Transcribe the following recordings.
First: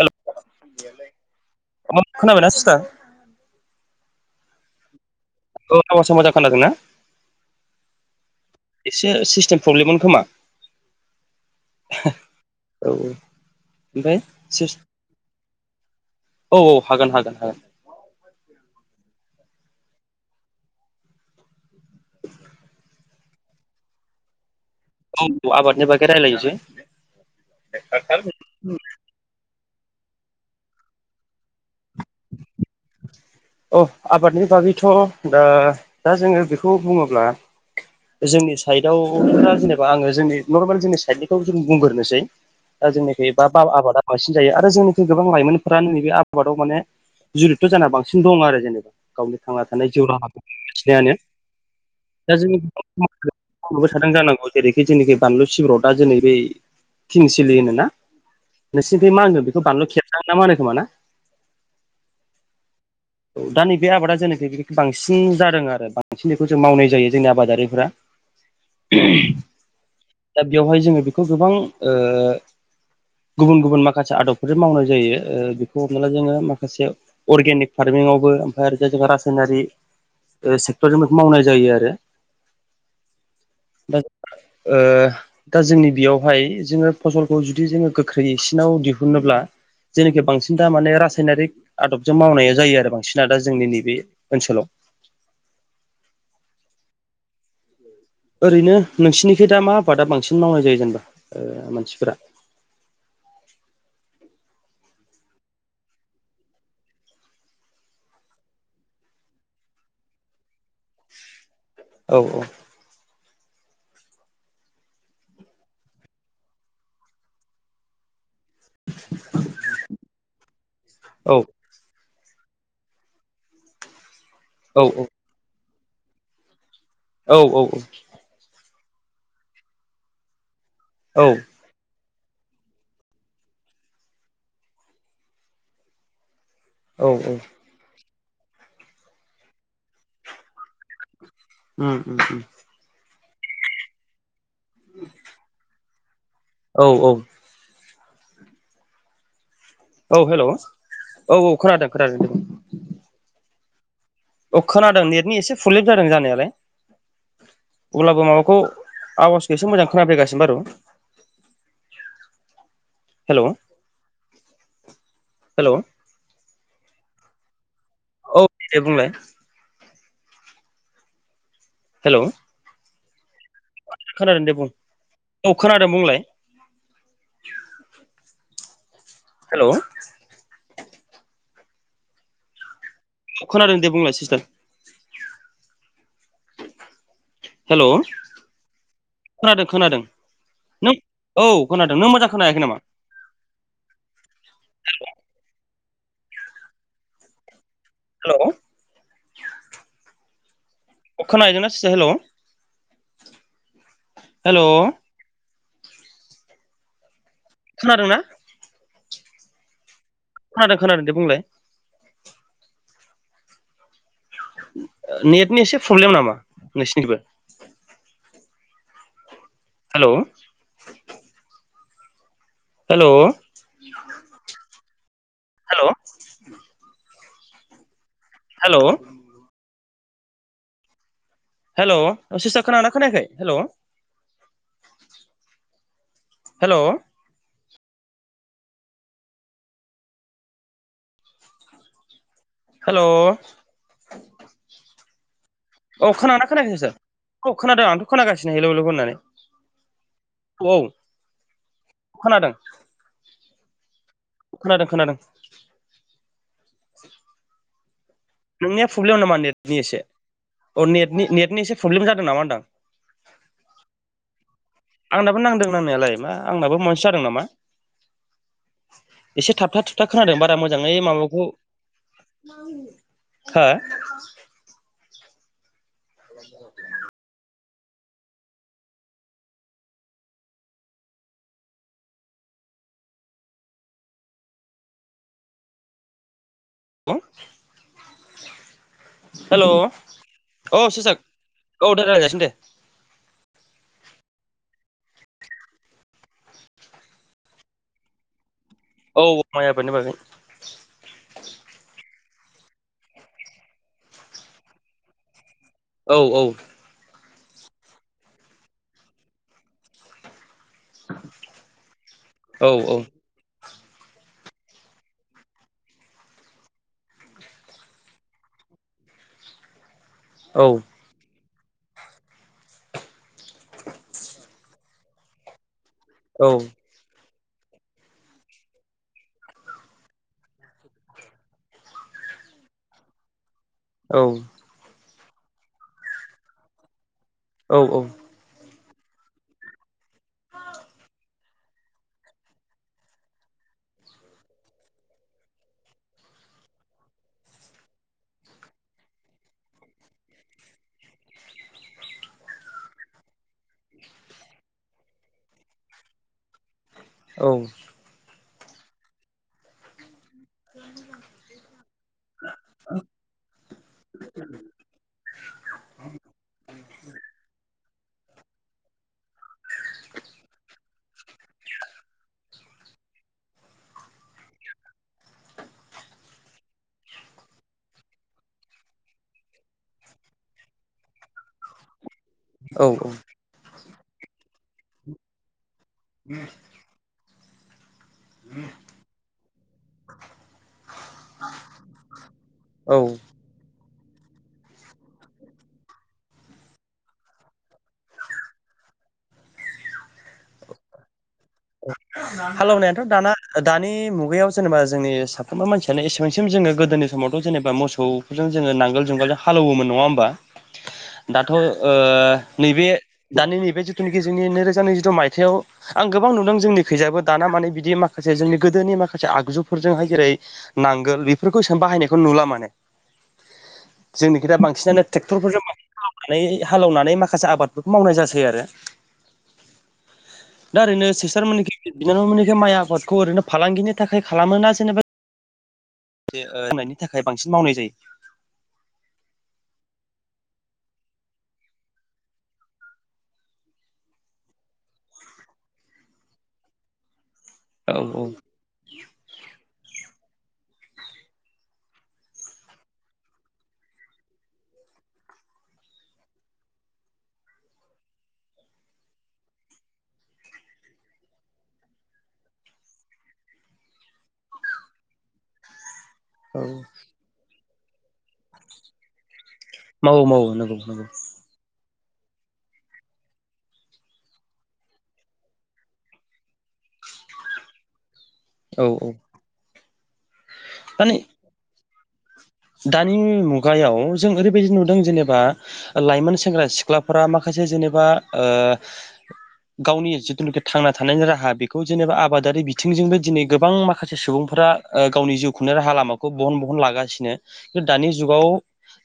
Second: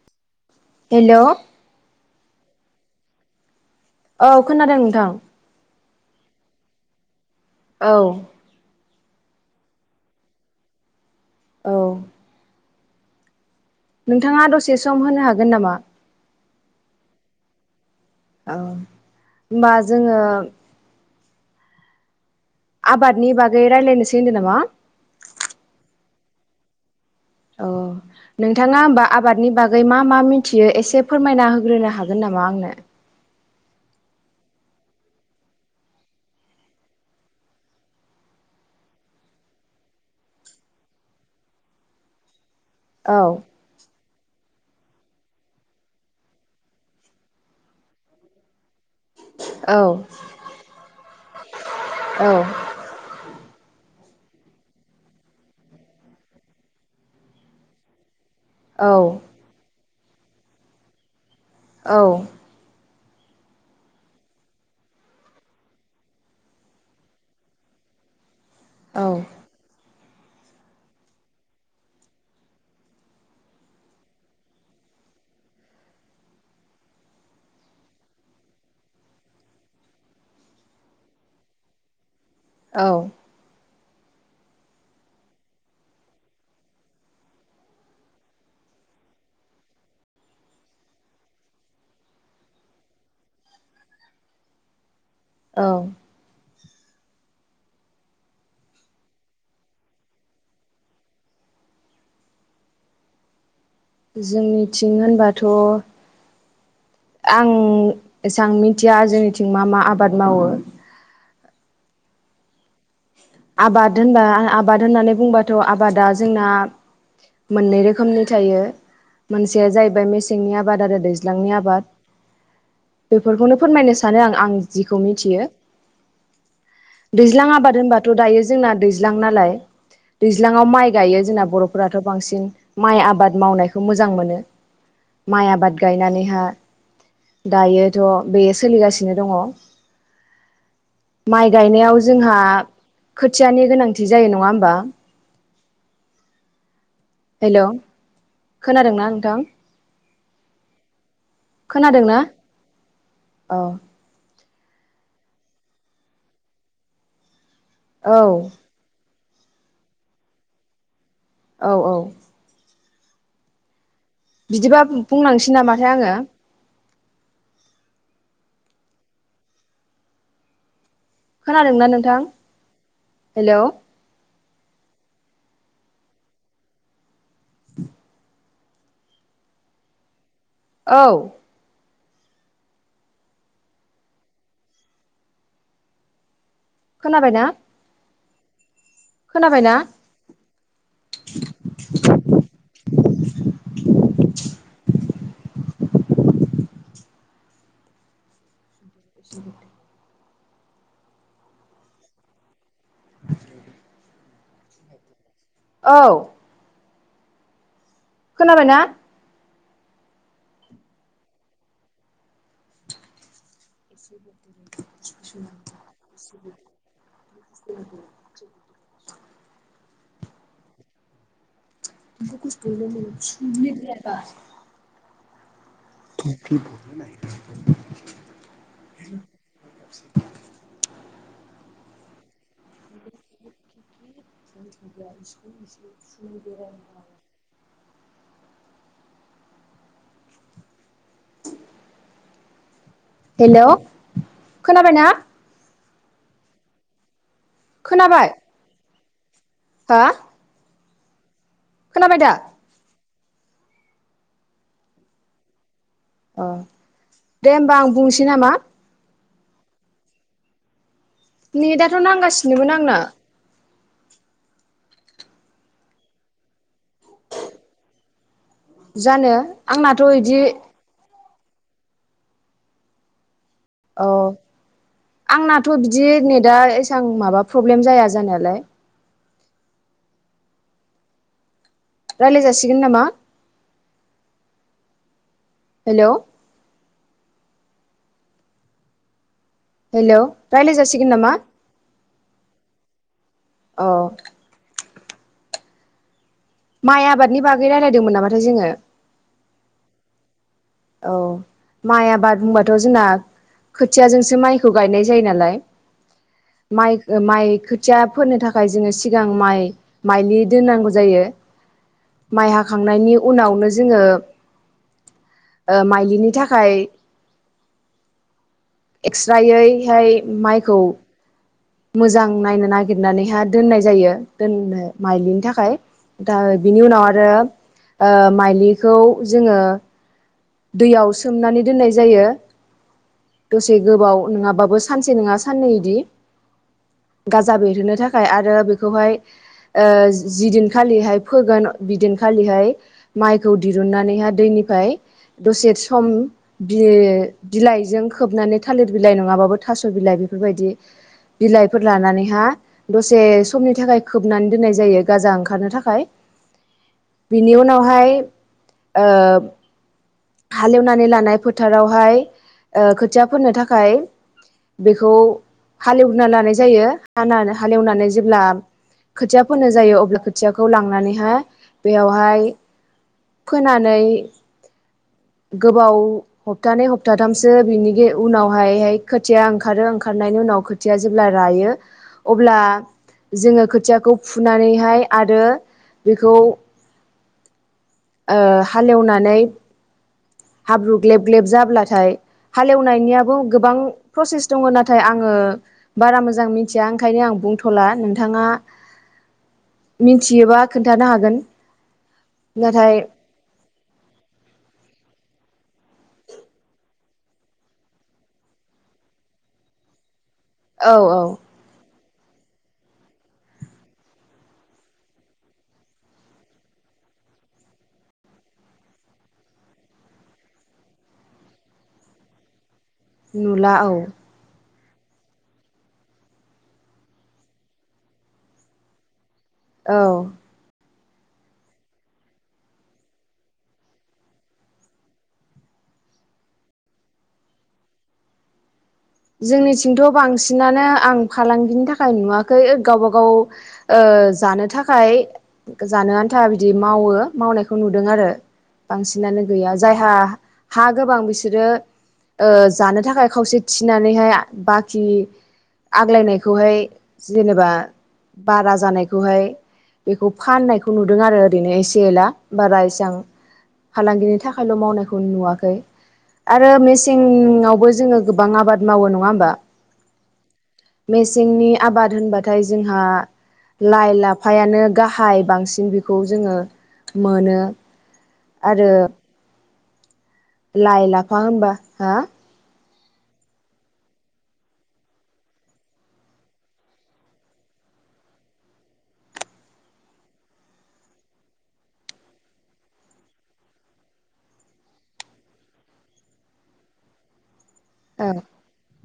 हेल hello ओ माबा खोनाबायना सुसार? औ खोनादों नोंथां। औ एबारसो मोजां खोनादोंना? औ एसे सिस्टेम पब्लेममोन खोमा। औ औ ओमफ्राय नोंथाङा दसे सम होनो हागोन नामा? औ औ हागोन हागोन हागोन। ओं होनबा जोङो आबादनि बागै रायलायनोसै होनदों नामा? औ आबादनि बागै रायलायनोसै। अ नोंथाङा होमबा आबादनि बा गै मा मा मिथियो एसे फोरमायना होग्रोनो हागोन नामा आंनो? अ आबादनि बागैथ' दा दा जोङो बेखौ बुङोब्ला जोंनि साइदआव दा जेनेबा आङो जोंनि नरमेल जोंनि साइडनिखौ जों बुंग्रोनोसै। दा औ जोंनि बा आबादा बांसिन जायो आरो जोंनिखि गोबां लाइमोनफोरा नैबे आबादाव माने जुरि ' जाना बांसिन दं आरो जेनेबा गावनि थांना औ थानाय जिउ राहा खिनायानो औ दा जोंनि खिदों जानांगौ जेरैखि जोंनिखि बानलु सिब्राव दा जोंनि बै किंसिलि होनो ना नोंसिनिफ्राय मा होनगोन बेखौ बानलु खेबजां ना मा होनो खोमाना औव औव दा नैबे आबादा जेखि बे बांसिन जादों आरो बांसिन बेखौ जों मावनाय जायो जोंनि आबादारिफ्रा औव दा बेवहाय जोङो बेखौ गोबां ओ गुबुन गुबुन माखासे आदबफोर मावनाय जायो ओ बेखौ हमना ला जोङो माखासे अर्गेनिक फार्म आवबो ओमफ्राय जाय जाया रासायनारि सेक्टरजों मावनाय जायो आरो औव दा ओ दा जोंनि बेयावहाय जोङो फसलखौ जुदि जोङो गोख्रैसिनाव दिहुनोब्ला जेखि बांसिन दा माने रासायनारिक आदबजों मावनायाव जायो आरो बांसिना दा जोंनि नैबे ओनसोलाव औव ओरैनो नोंसोरनिखि दा मा आबादा बांसिन मावनाय जायो जेनेबा मानसिफोरा [unintelligible] जोंनिथिं होनबाथ' आं एसेबां मिथिया जोंनिथिं मा मा आबाद मावो। औव औव आबाद होनबा आबाद होननानै बुंबाथ' आबादा जोंना मोननै रोखोमनि थायो मोनसेया जाहैबाय मेसेंनि आबाद आरो औ दैज्लांनि आबाद बेफोरखौनो फोरमायनो सानो आं आं जिखौ औ मिथियो। औ दैज्लां आबाद होनबाथ' दायो जोंना दैज्लां नालाय दैजां माइ गायो औ जोंना बर'फोराथ' बांसिन माइ आबाद मावनायखौ मोजां मोनो माइ आबाद गायनानैहा औव औव थ' बेयो सोलिगासिनो दङ। माइ गायनायाव उम उम जोंहा उम खोथियानि गोनांथि जायो नङा होमबा औव औव हेल' खोनादोंना नोंथां? औव हेल' औ औ खोनादों खोनादों। औव अ खोनादों नेटनि एसे प्रब्लेम जादों जानायालाय औ अब्लाबो माबाखौ आवाजखौ एसे मोजां खोनाफैगासिनो बारु औव औव हेल' बिदिबा बुंनांसै हेल' नामाथाय आङो औव दे बुंलाय। खोनादोंना नोंथां हेलौ हेलौ । खोनादों दे बुं औ खोनादों बुंलाय हेल' औव अ खोनादों दे बुंलाय सिस्टार। खोनाबायना हेलौ खोनादों खोनाबायना खोनादों नों औव खोनादों, नों मोजां खोनायाखै नामा? [unintelligible] हेल' [inaudible] खोना हैदोंना हेल'। हेल' औ खोनादोंना खोनाबायना? खोनादों खोनादों दे बुंलाय नेटनि एसे प्रब्लेम नामा नोंसिनिबो? हेल' [unintelligible] हेलौ [unintelligible] हेल' [inaudible] हेल' हेलौ [inaudible] हेलौ हेलौ खोनाबायना? औ खोनादोंना खोनायाखै नोंसार औ खोनादों आंथ' खोनाबाय खोनागासिनो हेलौ हेलौ होननानै। हा? औ खोनाबाय दा? खोनादों खोनादों खोनादों। अ दे होमबा आं बुंसै नामा नोंनिया फ्लब्लेम नामा नेटनि एसे अ नेट नि नेटनि एसे नेटआथ' प्रब्लेम जादों नामा होनदां? नांगासिनोमोन आंना आंनाबो नांदों नांनायालाय मा आंनाबो महायसो जादों नामा। जानो एसे थाबथा आंनाथ' थुबथा खोनादों इदि बारा मोजाङै माबाखौ हो अ आंनाथ' बिदि नेै दा एसबां माबा प्रब्लेम जाया जानायालाय रायलाय जासिगोन नामा। हेलौ औ हेलौ रायलाय औ जासिगोन सुसाक नामा औ दे रायलायजासिगोन दे। औ माइ आबादनि बागै रायलायदोंमोन नामाथाय जोङो औ माइ आबादनि बागै। औ माइ आबाद बुंबाथ' जोंना खोथियाजोंसो माइखौ गायनाय जायो नालाय। औ औ माइ माइ खोथिया फोनो थाखाय जोङो सिगां माइ माइलि दोननांगौ जायो माइ औ औ हाखांनायनि उनावनो जोङो ओ माइलिनि थाखाय एक्स्रायैहाय औ माइखौ‌ मोजां नायनो नागिरनानैहा दोननाय जायो दोननो माइलिनि थाखाय। दा औ बिनि उनाव आरो ओ माइलिखौ जोङो दैयाव सोमनानै दोननाय जायो दसे गोबाव औ नङाबाबो सानसे नङा साननै इदि गाजा बेरहोनो औ थाखाय आरो खौहाय ओ जिदिनखालिहाय फोगोन बिदिनखालिहाय माइखौ दिरुन नानैहा दैनिफ्राय दसे सम बि-बिलाइजों खोबनानै थालिर बिलाइ नङाबाबो थास' बिलाइ बे फोरबायदि बिलाइफोर लानानैहा दसे समनि थाखाय खोबनानै दोननाय जायो गाजा ओंखारनो थाखाय। औ बिनि उनावहाय ओ हालेवनानै लानाय फोथारावहाय ओ खोथिया फोनो थाखाय बेखौ हालेवना लानाय जायो। हानानै हालेवनानै जेब्ला खोथिया फोनो जायो अब्ला खोथियाखौ लांनानैहाय बेयावहाय फोनानै गोबाव हप्थानै हप्थाथामसो बिनि उनावहायहाय खोथिया ओंखारो ओंखारनायनि उ नाव खोथिया जेब्ला रायो अब्ला औ जोङो खोथियाखौ फुनानैहाय आरो बेखौ ओ हालेवनानै हाब्रु ग्लेब ग्लेब जाब्लाथाय औ हालेवनायनियाबो गोबां प्रसेस दङ नाथाय आङो बारा मोजां मिथिया ओंखायनो आं बुंथ'ला नोंथाङा मिथियोबा खोन्थानो हागोन। हाल नाथाय एवनायाथ' दाना दानि मुगायाव जेनेबा जोंनि साफ्रोमबो मानसियानो एसेबांसिम जोङो गोदोनि समावथ' जेनेबा मोफोरजों जोङो नांगोल जुंगालजों हालौमोन नङा होमबा? औ औ ओ-नैबे दानि नैबे जिथुनाखि जोंनि नैरोजा नैजिद' मायथाइयाव आं गोबां नुदों जोंनि खैजाबो दाना माने बिदि माखासे जोंनि गोदोनि माखासे आगजुफोरजोंहाय जेरै नांगो ल बेफोरखौ एसेबां बाहायनायखौ नुला माने नुला औ जोंनिखि दा बांसिनानो ट्रेक्टरफोरजोंनानै हालेवनानै माखासे आबादफोरखौ मावनाय जासै आरो। औ दा ओरैनो सिसथार मोननिखै बिनानाव मोननिखै माइ आबादखौ ओरैनो फालांगिनि थाखाय खालामोना जेनेबा? दे ओ- दोननायनि थाखाय बांसिन मावनाय जायो। जोंनिथिंथ' बांसिनानो आं फालांगिनि थाखाय नुवाखै ओ-गावबा गाव ओ ओ- जानो थाखाय जानो आन्था बिदि मावो। मावनायखौ औ नुदों औ आरो बांसिनानो गैया जायहा। हा गोबां बिसोरो जानो ओ-थाखाय खावसे। थिनानैहाय बाखि। आग्लायनायखौहाय जेनेबा बारा जानायखौहाय। बेखौ फाननायखौ नुदों आरो ओरैनो एसे एला बारा एसां। फालांगिनि थाखायल' मावनायखौ नुवाखै औ ।आरो मेसेङावबो जोङो। गोबां आबाद मावो नङा होमबा? मावो मावो नंगौ नंगौ मेसेंनि आबाद होनबाथाय जोंहा। लाइ लाफायानो गाहाय। बांसिन बेखौ जोङो मोनो औ आरो औ लाइ माने लाफा होमबा हा? दानि मुगायाव जों ओरैबायदि नुदों जेनेबा लाइमोन सेंग्रा सिख्लाफोरा माखासे। जेनेबा ओ- गावनि जिथुनाखि थांना थानायनि राहा बेखौ जेनेबा आबादारि बिथिंजोंबो दिनै गोबां माखासे सुबुं। फोरा गाव ओ- जिउ खुंनो राहा लामाखौ बहन बहन लागासिनो दा दानि जुगाव।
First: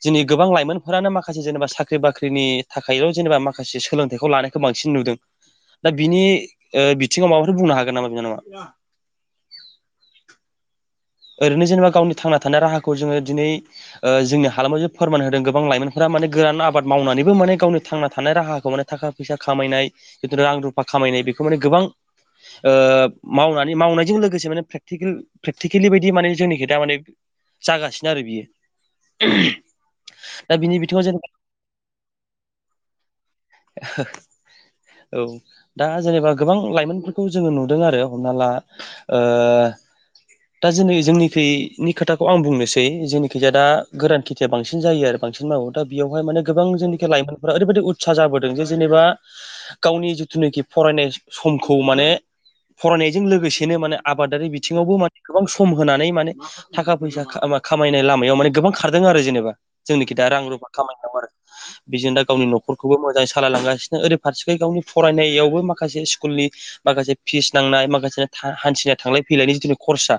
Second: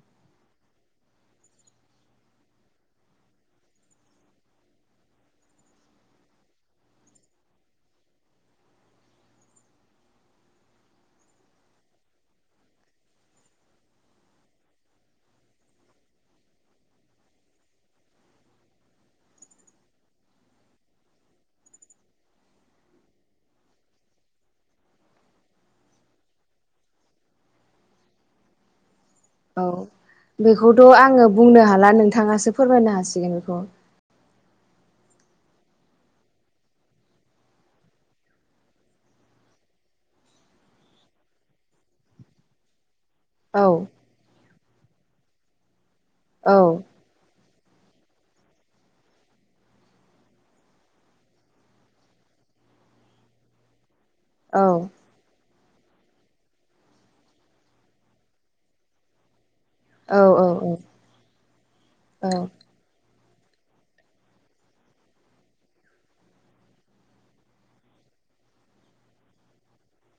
दिनै गोबां लाइमोनफोरानो माखासे जेनेबा साख्रि बाख्रिनि थाखायल' जेनेबा माखासे सोलोंथाइखौ लानायखौ बांसिन नु दों। दा बिनि ओ-बिथिङाव माबाफोर बुंनो हागोन नामा बिनानावा? [inaudible] ओरैनो जेनेबा गावनि थांना थानाय राहाखौ जोङो दिनै ओ जोंनि हालामाव जे फोरमान होदों गोबां लाइमोनफोरा। माने गोरान आबाद मावनानैबो माने गावनि थांना थानाय राहाखौ माने थाखा फैसा खामाय बिदिनो रां रुफा खामाय बेखौमाने गोबां ओ-मावनानै मावनायजों लोगोसे माने प्रेकटिकेल प्रेकटि खेलि बदि माने जोंनि खोथा माने जागासिनो आरो बियो। औ दा बिनि बेखौथ' बिथिङाव आङो जेनेबा बुंनो हाला नोंथाङासो फोरमायनो हासिगोन बेखौ। औ दा जेनेबा गोबां लाइमोनफोरखौ जोङो नुदों आरो हमना ला ओ [unintelligible] दा जोंनि जोंनिखैनि खोथाखौ आं बुंनोसै जोंनिखै दा औ गोरान खेथिया बांसिन। जायो आरो बांसिन मावो दा बिवहाय माने औ गोबां जोंनिखि लाइमोन फोरा ओरैबायदि उत्सा जाबोदों जे जेनेबा गावनि जिथुनिखि फरायनाय समखौ माने फरायनायजों लोगोसेनो माने आबादारि औ बिथिङावबो माने गोबां सम होनानै माने थाखा फैसा खामा खामायनाय लामायाव माने गोबां खारदों आरो जेनेबा। जोंनिखि औ दा रां रुफा औ खामाय नांगौ आरो बिजोंनो दा औ गावनि न'खरखौबो मोजाय सालायलांगासिनो ओरै फारसेखै गावनि फरायनायावबो माखासे स्कुलनि माखासे फिस नांनाय माखासे हा-हा- हान्थिनाय थांलाय फैलायनि जिथु खरसा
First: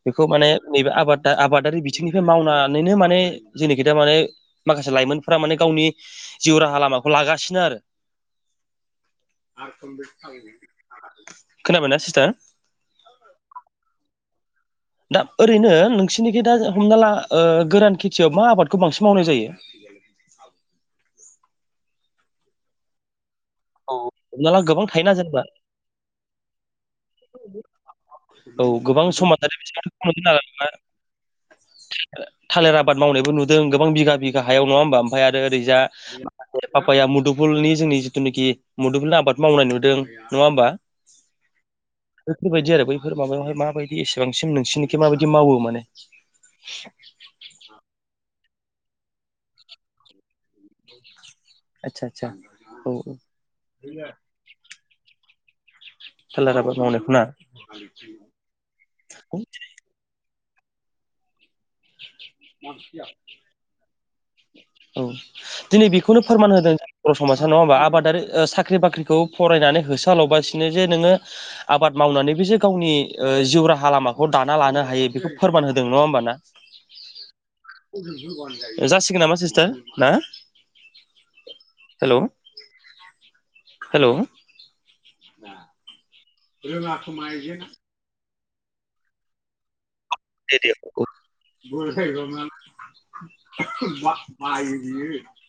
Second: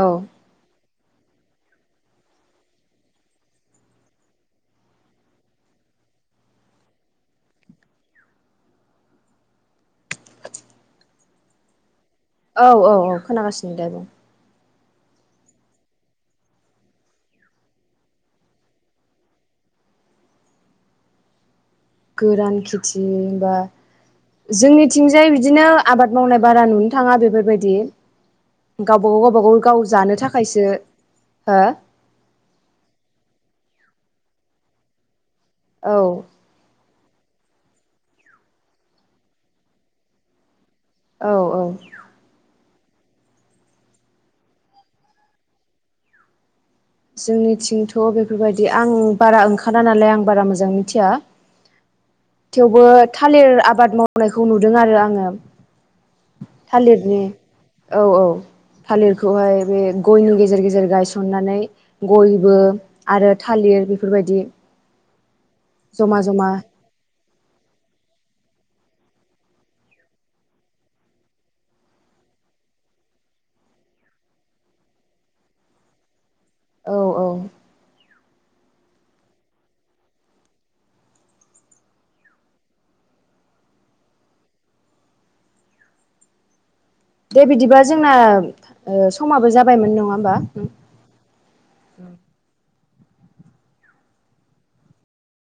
औ बेखौ माने नैबे आबाद दा आबादारि बिथिंनिफ्राय मावनानैनो माने जोंनिखि दा माने माखासे लाइमोनफोरा माने गावनि जिउ राहा लामाखौ लागासिनो आरो। [unintelligible] [unintelligible] [unintelligible] खोनाबाय ना सिस औ औ औ खोनागासिनो दे बुं? दा ओरैनो नोंसिनिखि दा जो हमना ला ओ गोरान खेथियाव मा आबादखौ बांसिन मावनाय जायो? [inaudible] अब सि गोरान खेथि होन बा औ हमना ला गोबां थायोना जोंनिथिंजाय जेनेबा बिदिनो आबाद मावनाय बारा नुनो थाङा बेफोरबायदि। औ गोबां गावबा गाव गावबागाव गाव जानो थाखायसो। हो थो ओ थालेर आबाद मावनायबो नु जों गोबां बिघा बिघा हायाव नङा होमबा ओमफाय आरो ओरैजा औ बेयो हाखर आफाया मुदुफुलनि जोंनि जिथुनिखि मुदुफुल आबाद मावनाय नुदों गैया नङा होमबा? औ इफोर बायदि आरो बैफ इफोर माबायावहाय माबायदि एसेबांसिम नोंसिनिखि माबायदि मावो माने जोंनिथिंथ' बेफोरबायदि आं बारा ओंखारा नालाय आं बारा मोजां मिथिया। आदसा आदसा थेवबो औ थालिर आबाद मावनायखौ नुदों आरो आङोम सालार आबाद मावनायखौ थालिरनि ना औ औ थालिरखौहाय बे गय नि गेजेर गेजेर गायसननानै गयबो आरो थालिर बेफोरबायदि औ दिनै बेखौनो जमा जमा फोरमान होदों ‌अज समाजा नङा होमबा आबादारि ओ साख्रि बाख्रिखौ फरायनानै होसो हलबासिनो जे नोङो आबाद मावनांग माने बे जे गावनि ओ जिउ राहा लामाखौ दाना लानो हायो बेखौ फोरमान होदों नङा होमबा ना? औ औ ओ बेखो होबानो जायो जासिगोन नामा सिस्टार ना? हेलौ हेलौ दा दे बिदिबा जोंनाम ओ समाबो जाबायमोन नङा होम दे दे अ [unintelligible] [unintelligible]